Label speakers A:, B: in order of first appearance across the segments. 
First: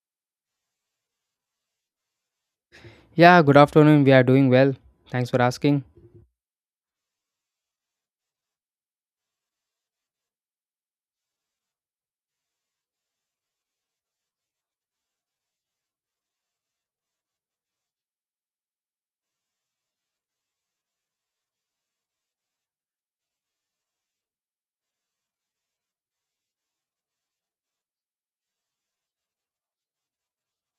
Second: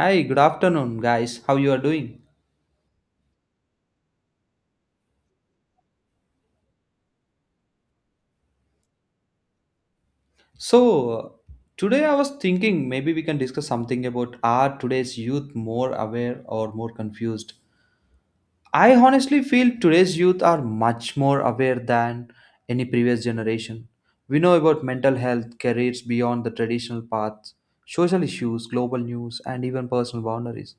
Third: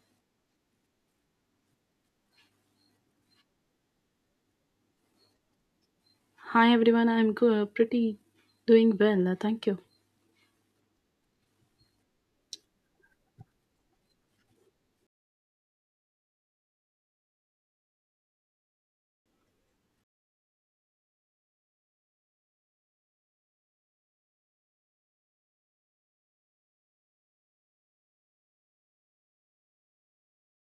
A: Hi, good afternoon, guys. How you are doing?
B: Yeah, good afternoon. We are doing well. Thanks for asking.
C: Hi everyone, pretty doing well. Thank you.
A: So, today I was thinking maybe we can discuss something about are today's youth more aware or more confused? I honestly feel today's youth are much more aware than any previous generation. We know about mental health, careers beyond the traditional paths, social issues, global news, and even personal boundaries.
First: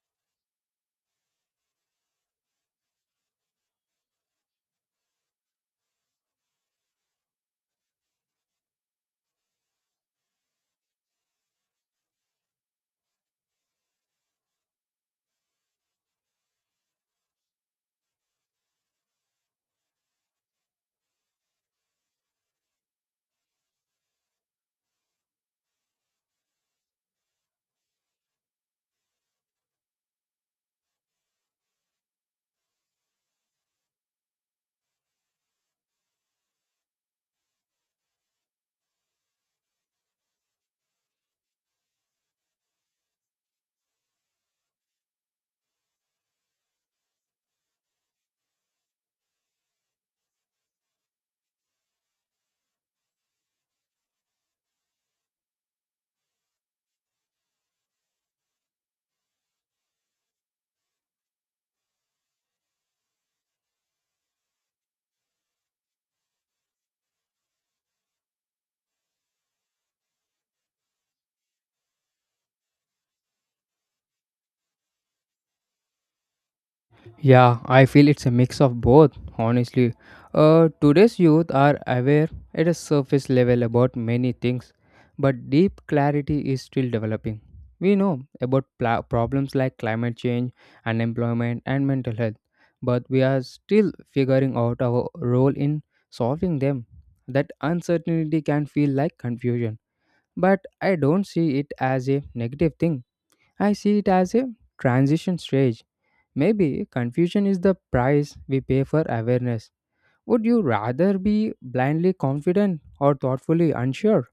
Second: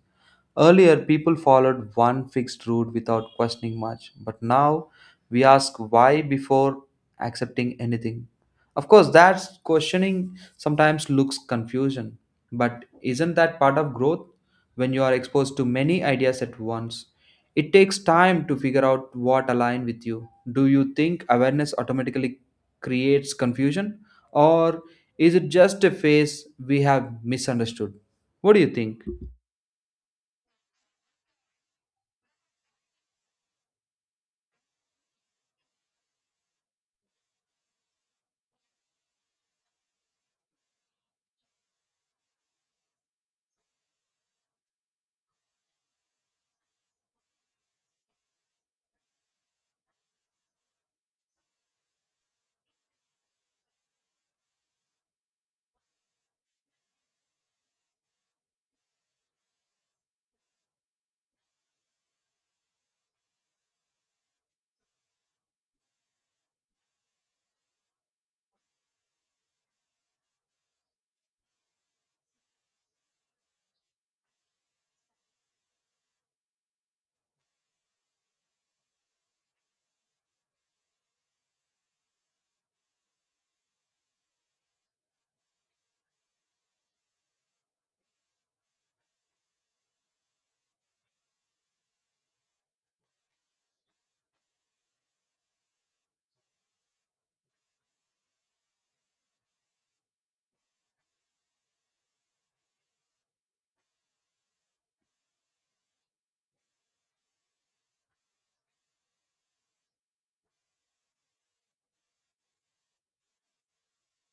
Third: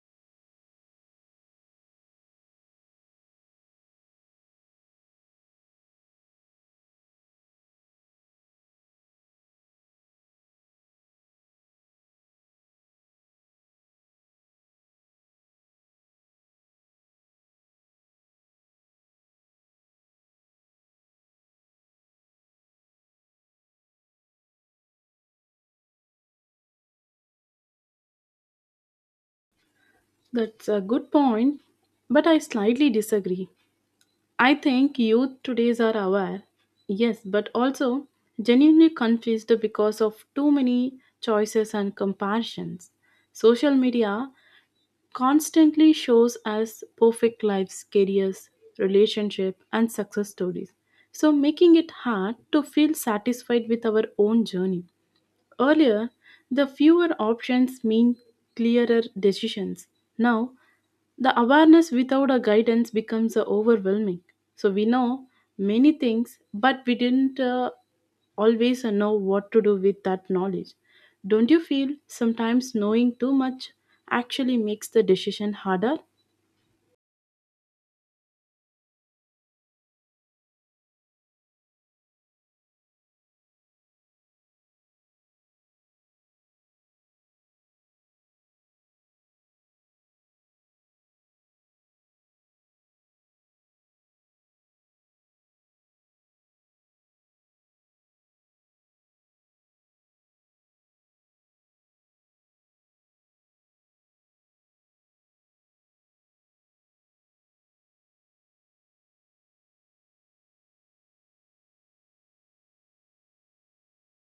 A: Earlier, people followed one fixed route without questioning much, but now we ask why before accepting anything. Of course, that questioning sometimes looks confusion, but isn't that part of growth? When you are exposed to many ideas at once, it takes time to figure out what align with you. Do you think awareness automatically creates confusion, or is it just a phase we have misunderstood? What do you think?
C: That's a good point, but I slightly disagree. I think youth today's are aware, yes, but also genuinely confused because of too many choices and comparisons. Social media constantly shows us perfect lives, careers, relationship, and success stories. So making it hard to feel satisfied with our own journey. Earlier, the fewer options mean clearer decisions. Now, the awareness without a guidance becomes overwhelming. So we know many things, but we didn't always know what to do with that knowledge. Don't you feel sometimes knowing too much actually makes the decision harder?
B: Yeah, I feel it's a mix of both, honestly. Today's youth are aware at a surface level about many things, but deep clarity is still developing. We know about problems like climate change, unemployment, and mental health, but we are still figuring out our role in solving them. That uncertainty can feel like confusion, but I don't see it as a negative thing. I see it as a transition stage. Maybe confusion is the price we pay for awareness. Would you rather be blindly confident or thoughtfully unsure?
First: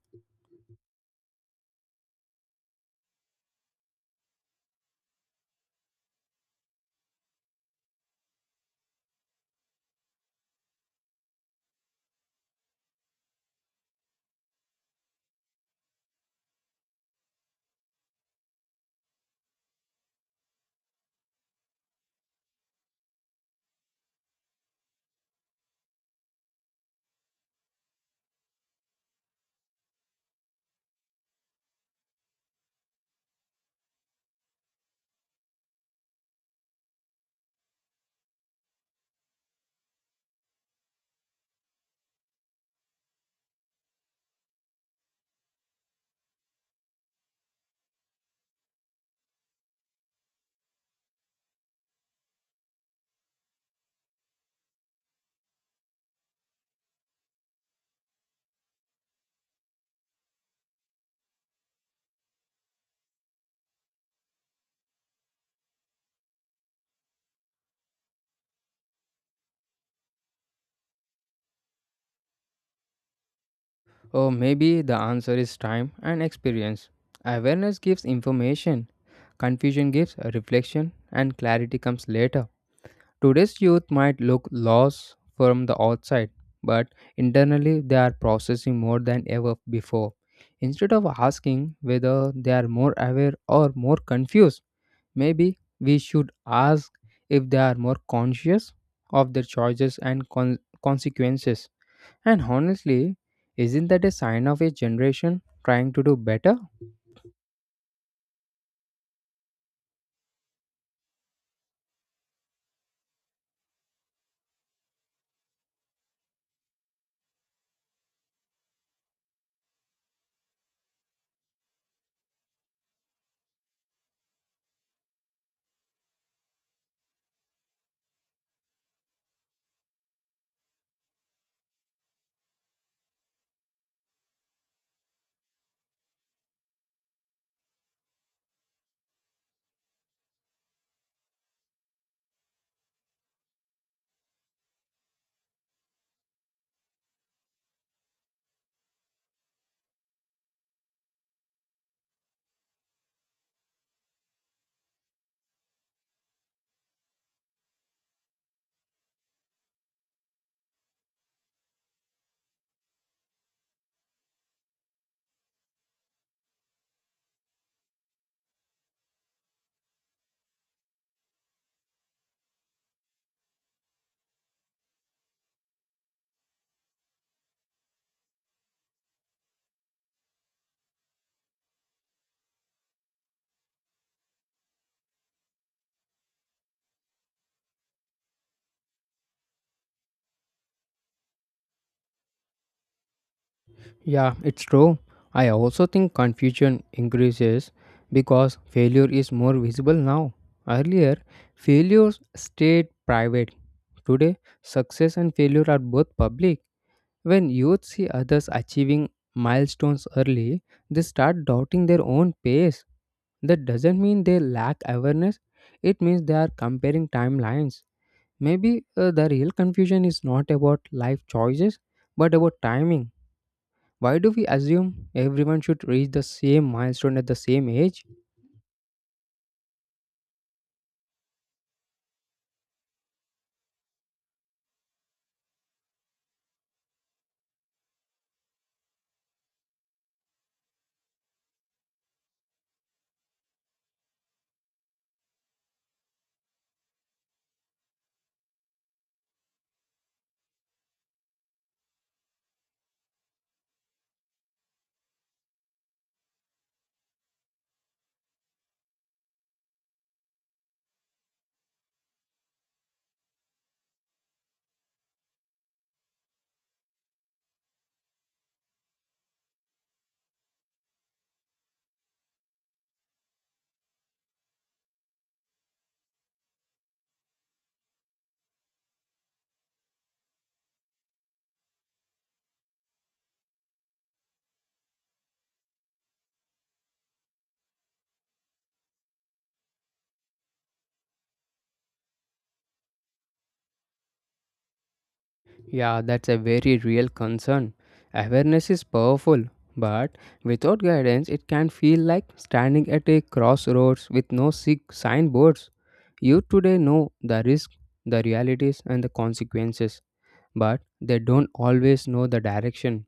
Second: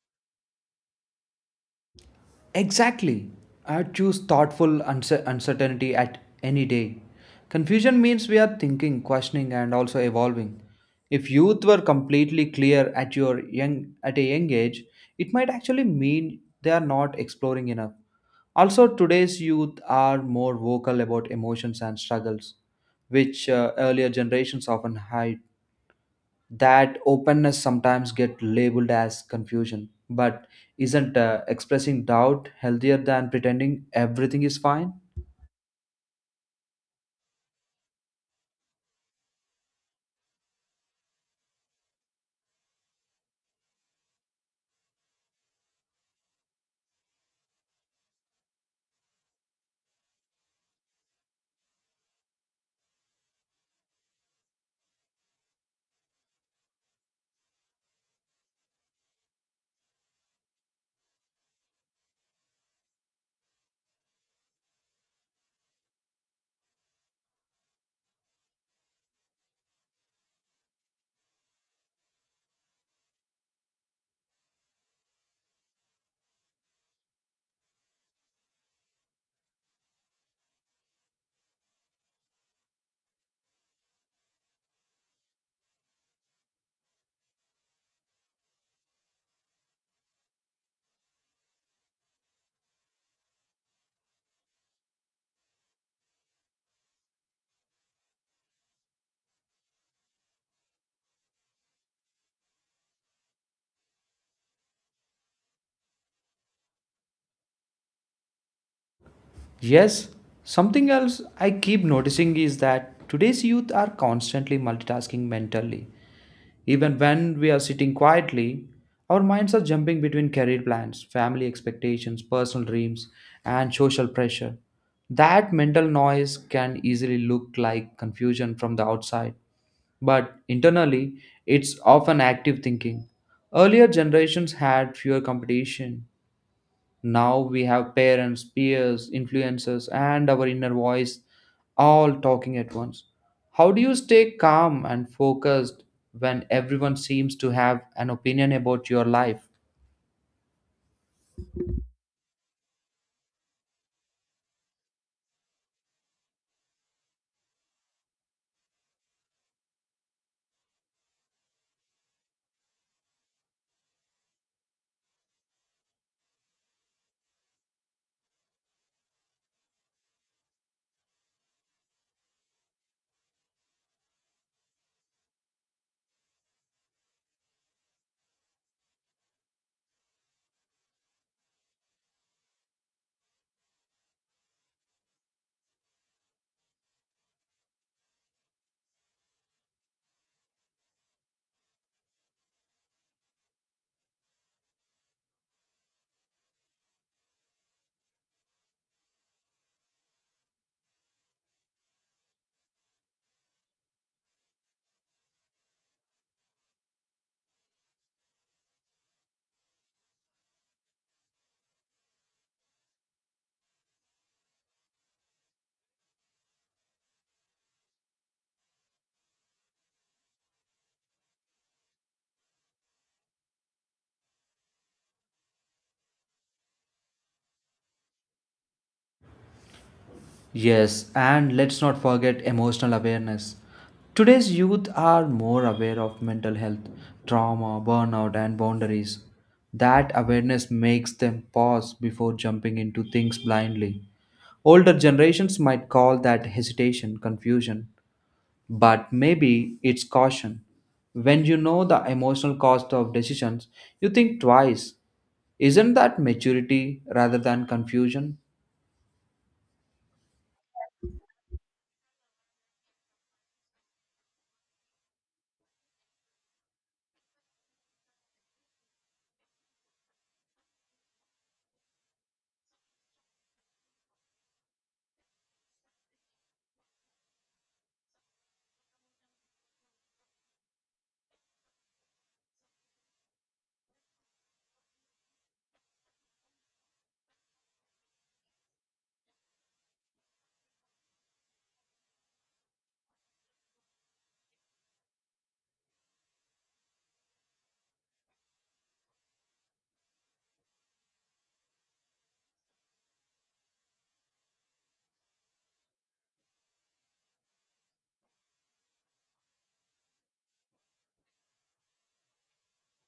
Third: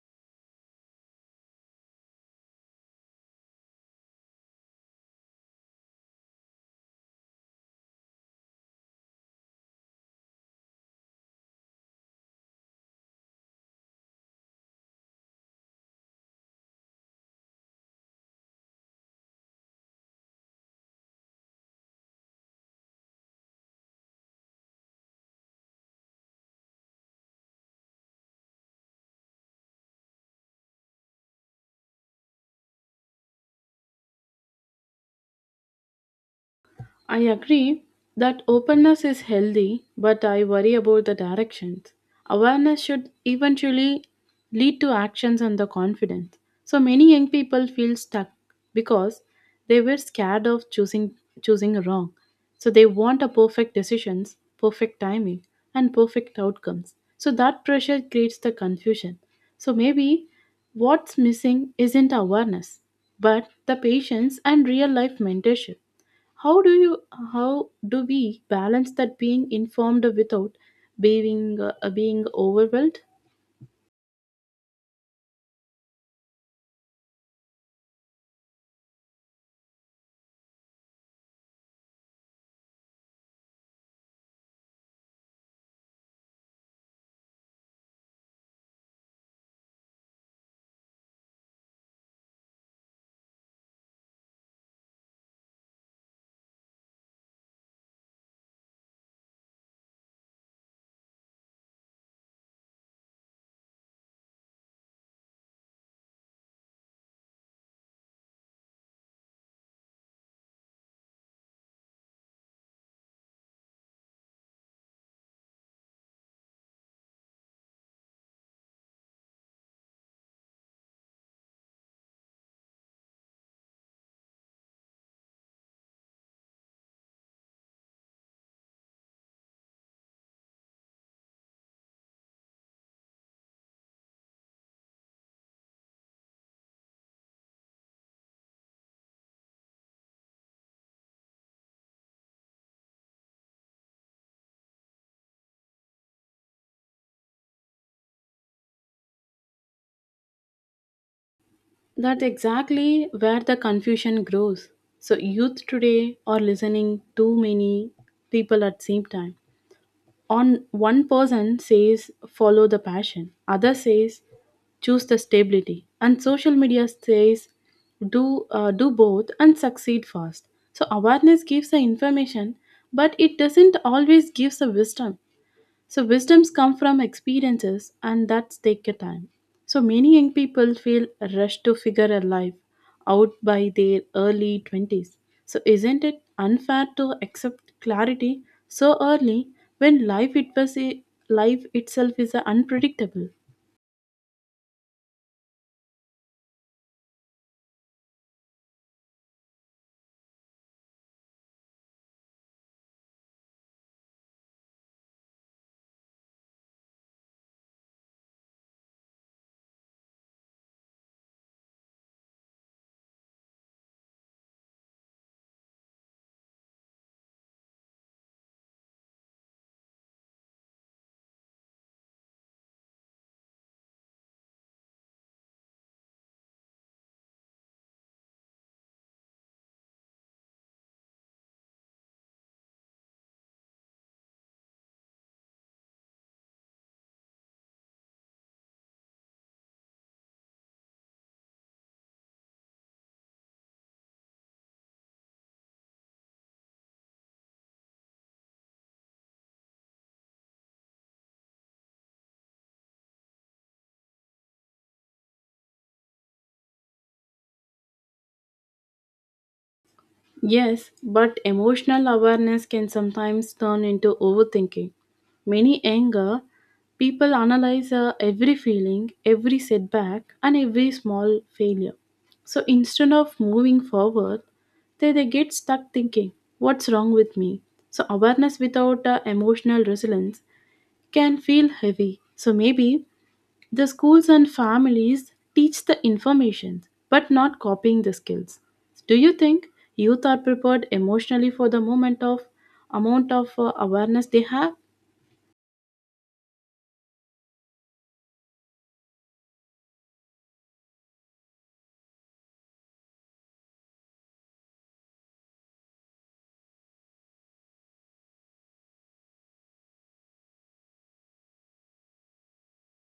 A: Exactly. I choose thoughtful uncertainty at any day. Confusion means we are thinking, questioning, and also evolving. If youth were completely clear at a young age, it might actually mean they are not exploring enough. Also, today's youth are more vocal about emotions and struggles, which earlier generations often hid, that openness sometimes get labeled as confusion, but isn't expressing doubt healthier than pretending everything is fine?
C: I agree that openness is healthy, but I worry about the directions. Awareness should eventually lead to actions and the confidence. So many young people feel stuck because they were scared of choosing wrong. So they want a perfect decisions, perfect timing, and perfect outcomes. So that pressure creates the confusion. So maybe what's missing isn't awareness, but the patience and real life mentorship. how do you how do we balance that being informed without being overwhelmed?
B: Or maybe the answer is time and experience. Awareness gives information, confusion gives a reflection, and clarity comes later. Today's youth might look lost from the outside, but internally they are processing more than ever before. Instead of asking whether they are more aware or more confused, maybe we should ask if they are more conscious of their choices and consequences. And honestly, isn't that a sign of a generation trying to do better?
A: Yes, something else I keep noticing is that today's youth are constantly multitasking mentally, even when we are sitting quietly our minds are jumping between career plans, family expectations, personal dreams, and social pressure. That mental noise can easily look like confusion from the outside, but internally it's often active thinking. Earlier generations had fewer competition. Now we have parents, peers, influencers, and our inner voice all talking at once. How do you stay calm and focused when everyone seems to have an opinion about your life?
C: That's exactly where the confusion grows. So youth today are listening too many people at same time. On one person says follow the passion, other says choose the stability, and social media says do both and succeed fast. So awareness gives the information, but it doesn't always gives the wisdom. So wisdoms come from experiences and that take a time. So many young people feel rushed to figure a life out by their early 20s. So isn't it unfair to accept clarity so early when life itself is a unpredictable?
B: Yeah, it's true. I also think confusion increases because failure is more visible now. Earlier, failures stayed private. Today, success and failure are both public. When youth see others achieving milestones early, they start doubting their own pace. That doesn't mean they lack awareness, it means they are comparing timelines. Maybe the real confusion is not about life choices, but about timing. Why do we assume everyone should reach the same milestone at the same age?
A: Yes, and let's not forget emotional awareness. Today's youth are more aware of mental health, trauma, burnout, and boundaries. That awareness makes them pause before jumping into things blindly. Older generations might call that hesitation confusion, but maybe it's caution. When you know the emotional cost of decisions, you think twice. Isn't that maturity rather than confusion?
C: Yes, but emotional awareness can sometimes turn into overthinking. Many anger people analyze every feeling, every setback, and every small failure. So instead of moving forward, they get stuck thinking, what's wrong with me? So awareness without emotional resilience can feel heavy. So maybe the schools and families teach the information but not copying the skills. Do you think youth are prepared emotionally for the moment of amount of awareness they have?
B: Yeah, that's a very real concern. Awareness is powerful, but without guidance, it can feel like standing at a crossroads with no signboards. You today know the risk, the realities, and the consequences, but they don't always know the direction.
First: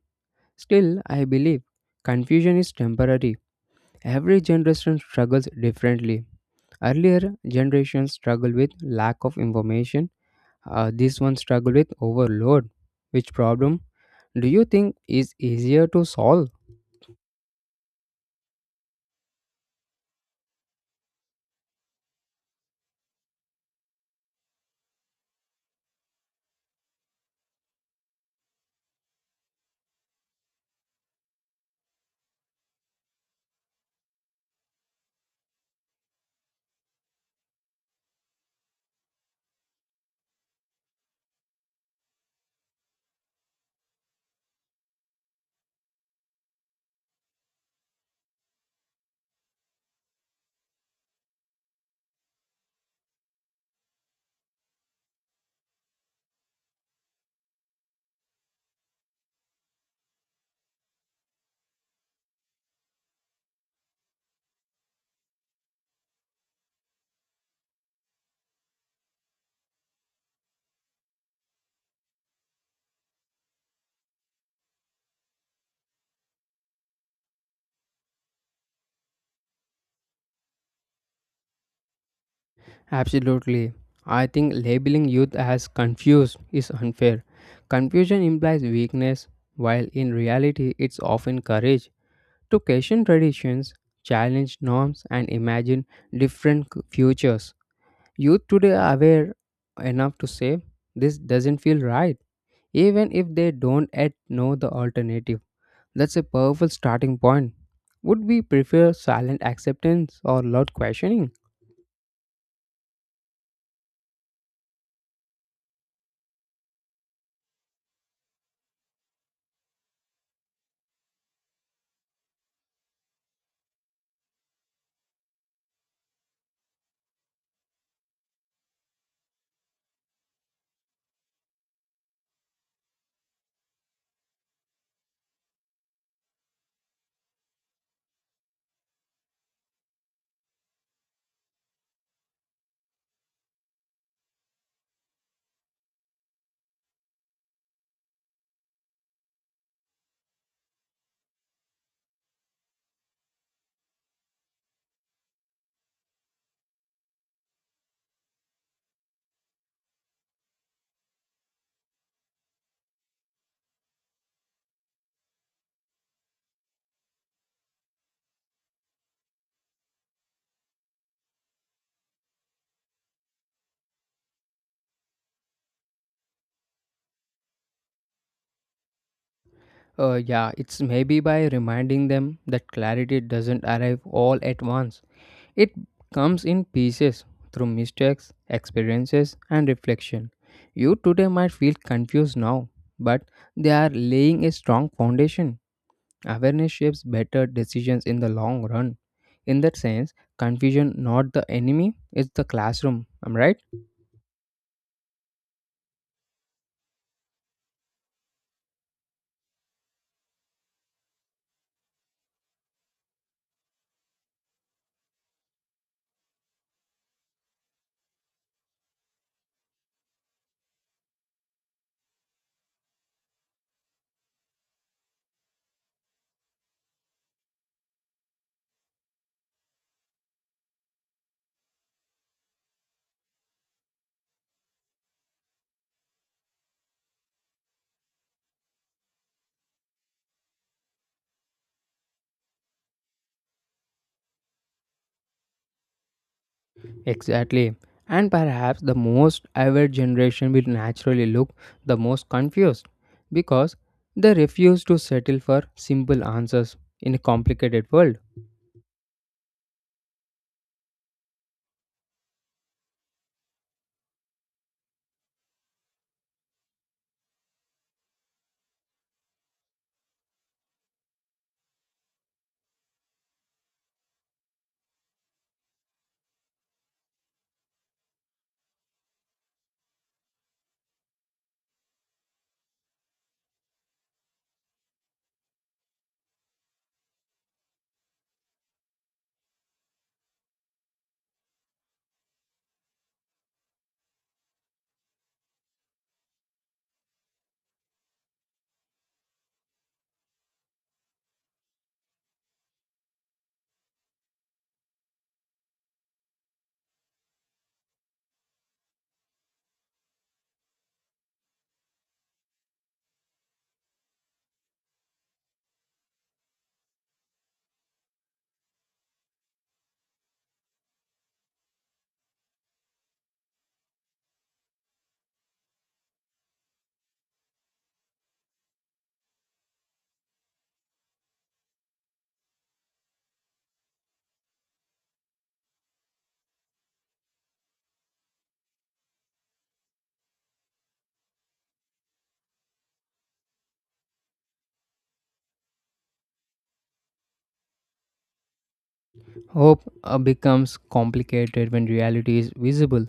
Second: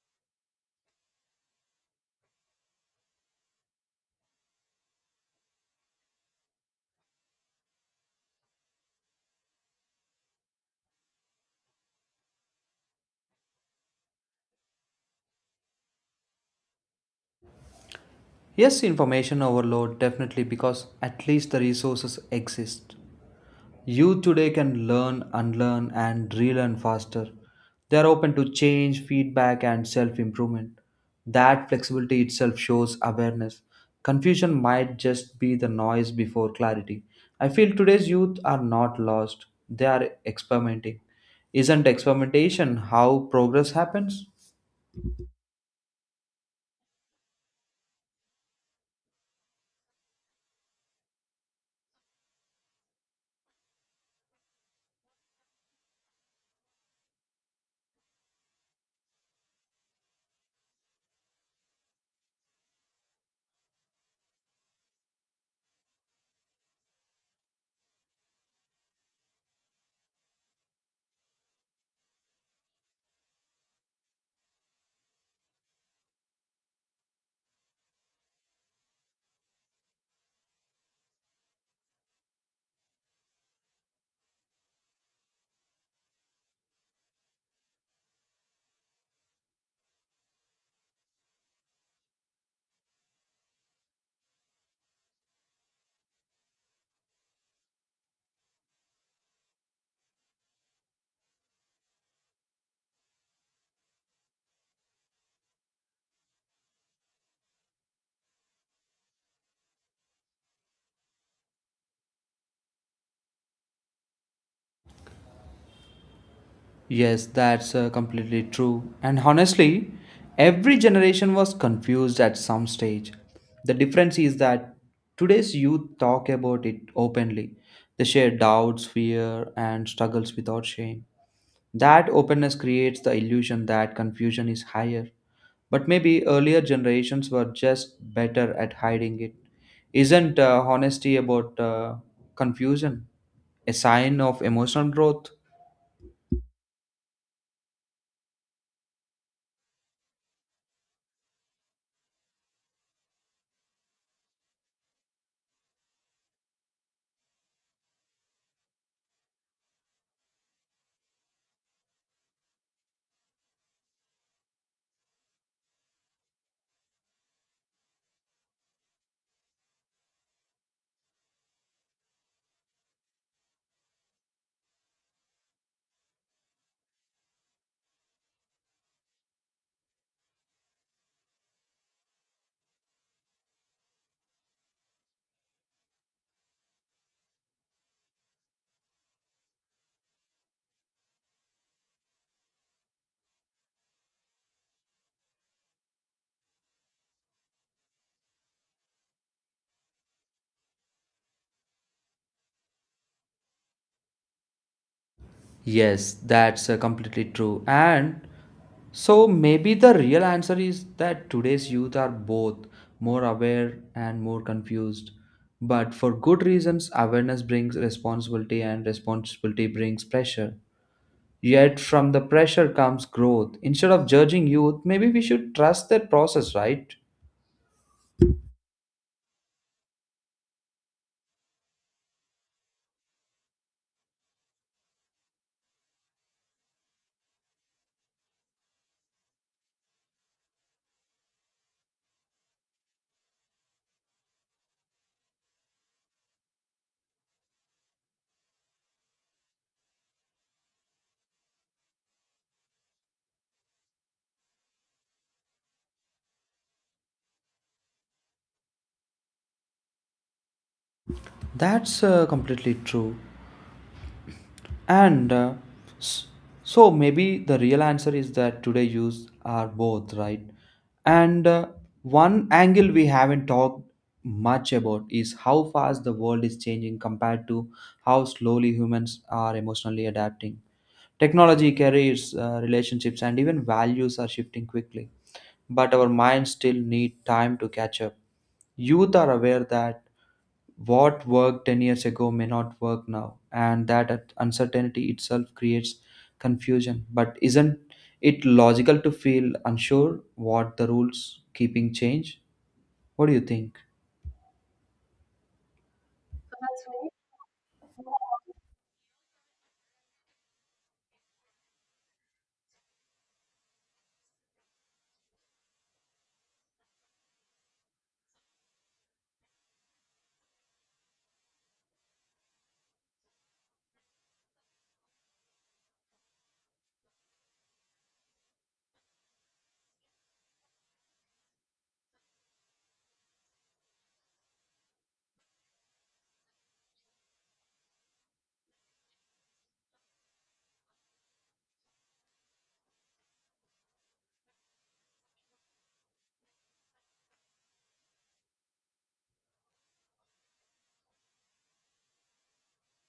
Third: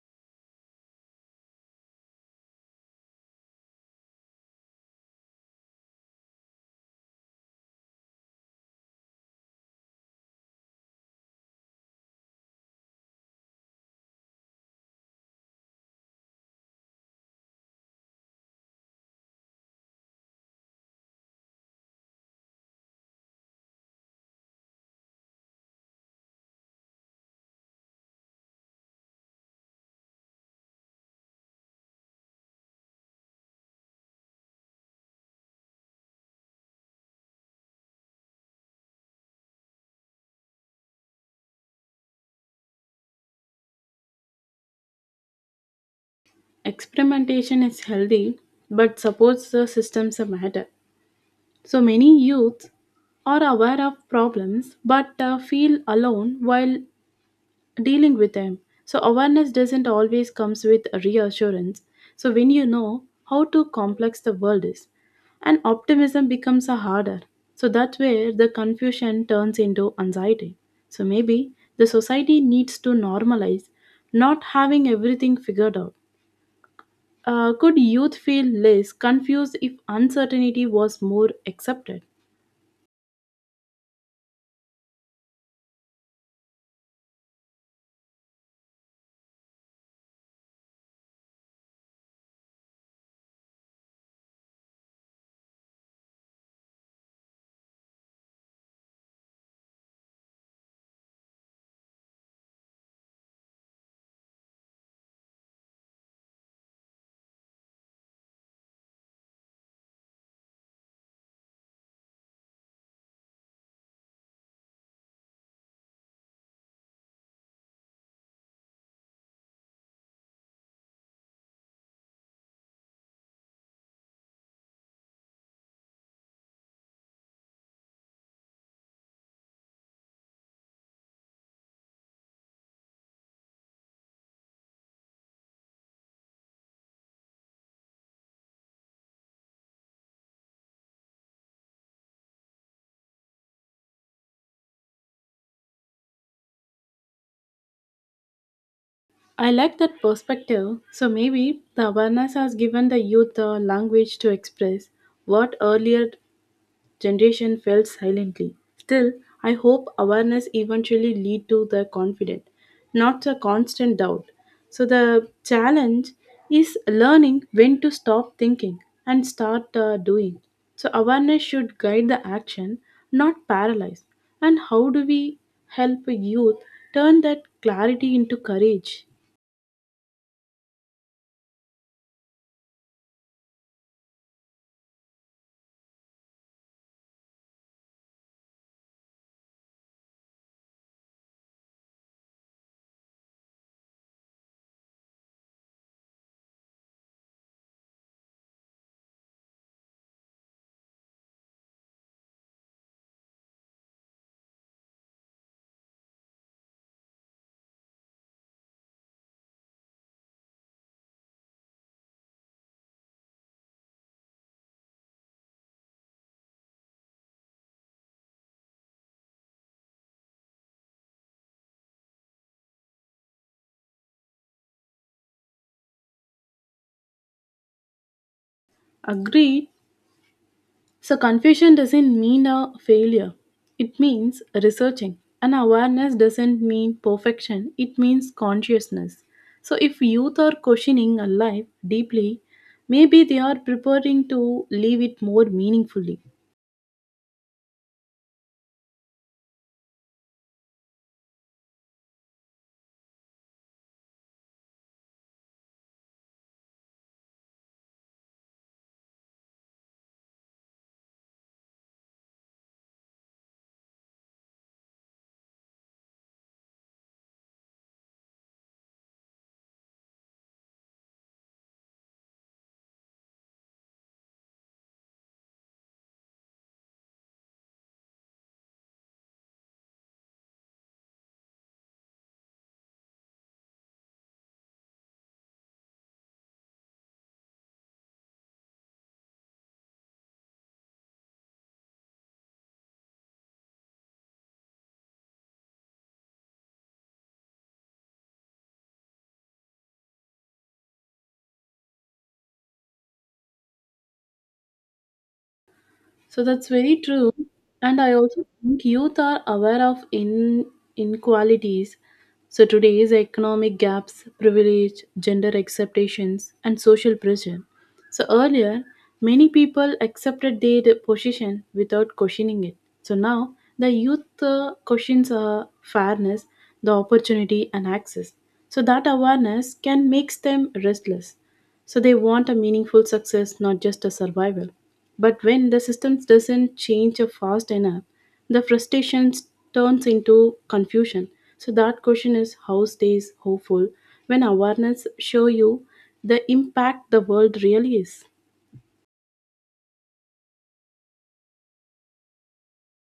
B: Still, I believe confusion is temporary. Every generation struggles differently. Earlier generations struggled with lack of information. This one struggled with overload. Which problem do you think is easier to solve?
A: Yes, information overload definitely, because at least the resources exist. Youth today can learn, unlearn, and relearn faster. They are open to change, feedback, and self improvement. That flexibility itself shows awareness. Confusion might just be the noise before clarity. I feel today's youth are not lost, they are experimenting. Isn't experimentation how progress happens?
C: Experimentation is healthy but supports the systems matter. So many youth are aware of problems but feel alone while dealing with them. So awareness doesn't always comes with reassurance. So when you know how too complex the world is, and optimism becomes a harder. So that's where the confusion turns into anxiety. So maybe the society needs to normalize not having everything figured out. Could youth feel less confused if uncertainty was more accepted?
B: Absolutely. I think labeling youth as confused is unfair. Confusion implies weakness, while in reality, it's often courage to question traditions, challenge norms, and imagine different futures. Youth today are aware enough to say this doesn't feel right, even if they don't yet know the alternative. That's a powerful starting point. Would we prefer silent acceptance or loud questioning?
A: Yes, that's completely true. And honestly, every generation was confused at some stage. The difference is that today's youth talk about it openly. They share doubts, fear, and struggles without shame. That openness creates the illusion that confusion is higher. But maybe earlier generations were just better at hiding it. Isn't honesty about confusion a sign of emotional growth?
C: I like that perspective. So maybe the awareness has given the youth a language to express what earlier generation felt silently. Still, I hope awareness eventually lead to the confident, not a constant doubt. So the challenge is learning when to stop thinking and start doing. So awareness should guide the action, not paralyze. And how do we help youth turn that clarity into courage?
B: Yeah, it's maybe by reminding them that clarity doesn't arrive all at once. It comes in pieces through mistakes, experiences, and reflection. You today might feel confused now, but they are laying a strong foundation. Awareness shapes better decisions in the long run. In that sense, confusion not the enemy, it's the classroom. Am I right?
A: Yes, that's completely true. And so maybe the real answer is that today's youth are both more aware and more confused. But for good reasons, awareness brings responsibility and responsibility brings pressure. Yet from the pressure comes growth. Instead of judging youth, maybe we should trust their process, right?
C: Agreed. So, confusion doesn't mean a failure. It means researching. And awareness doesn't mean perfection, it means consciousness. So, if youth are questioning a life deeply, maybe they are preparing to live it more meaningfully.
B: Exactly. And perhaps the most aware generation will naturally look the most confused because they refuse to settle for simple answers in a complicated world.
A: That's completely true. And s- so maybe the real answer is that today use are both, right? And one angle we haven't talked much about is how fast the world is changing compared to how slowly humans are emotionally adapting. Technology, careers, relationships, and even values are shifting quickly, but our minds still need time to catch up. Youth are aware that what worked 10 years ago may not work now, and that uncertainty itself creates confusion. But isn't it logical to feel unsure what the rules keeping change? What do you think?
C: So that's very true. And I also think youth are aware of in inequalities. So today's economic gaps, privilege, gender expectations, and social pressure. So earlier, many people accepted their position without questioning it. So now, the youth questions fairness, the opportunity, and access. So that awareness can makes them restless. So they want a meaningful success, not just a survival. But when the systems doesn't change fast enough, the frustration turns into confusion. So that question is how stays hopeful when awareness show you the impact the world really is.
B: Hope becomes complicated when reality is visible.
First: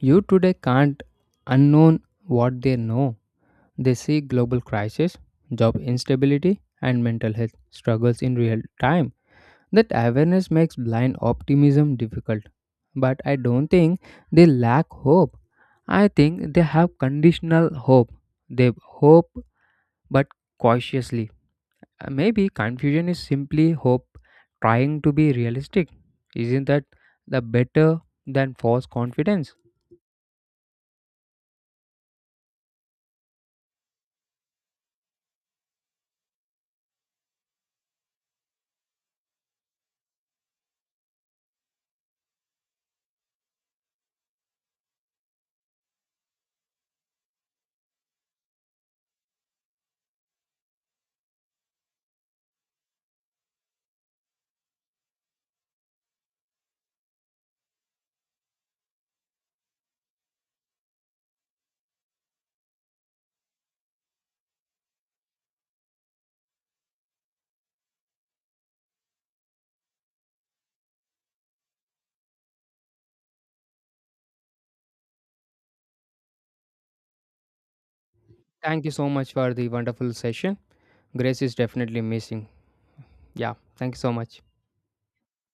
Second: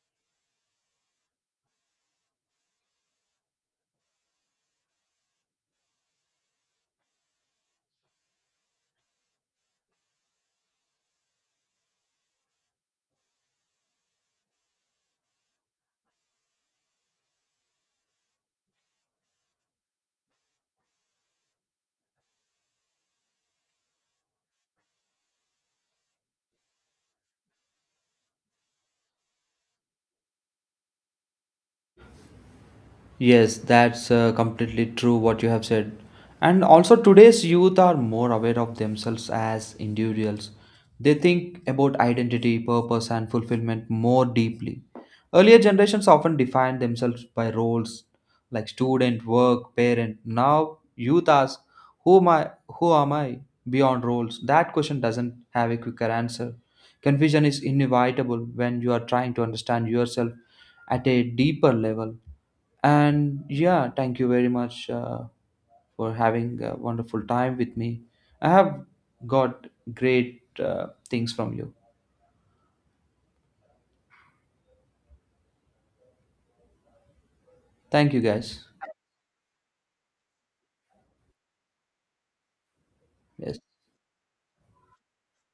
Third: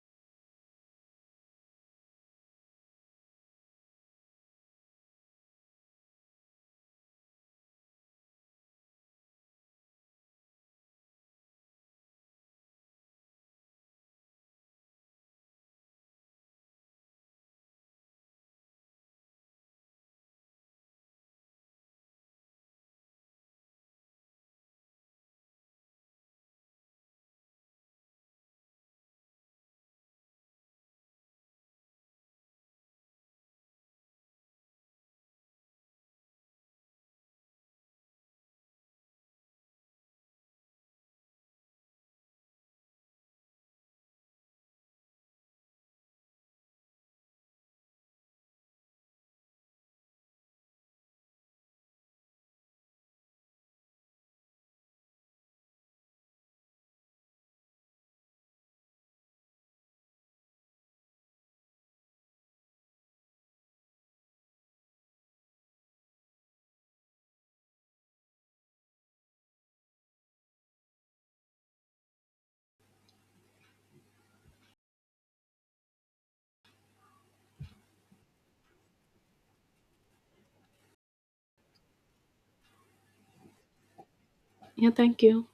B: You today can't unknown what they know. They see global crisis, job instability, and mental health struggles in real time. That awareness makes blind optimism difficult, but I don't think they lack hope. I think they have conditional hope. They hope but cautiously. Maybe confusion is simply hope trying to be realistic. Isn't that the better than false confidence?
A: Yes, that's completely true what you have said. And also, today's youth are more aware of themselves as individuals. They think about identity, purpose, and fulfillment more deeply. Earlier generations often defined themselves by roles like student, work, parent. Now, youth ask, who am I? Who am I? Beyond roles. That question doesn't have a quicker answer. Confusion is inevitable when you are trying to understand yourself at a deeper level. And yeah, thank you very much for having a wonderful time with me. I have got great things from you. Thank you, guys.
B: Thank you so much for the wonderful session. Grace is definitely missing. Yeah,
A: Yes.
B: thank you so much.
C: Yeah, thank you.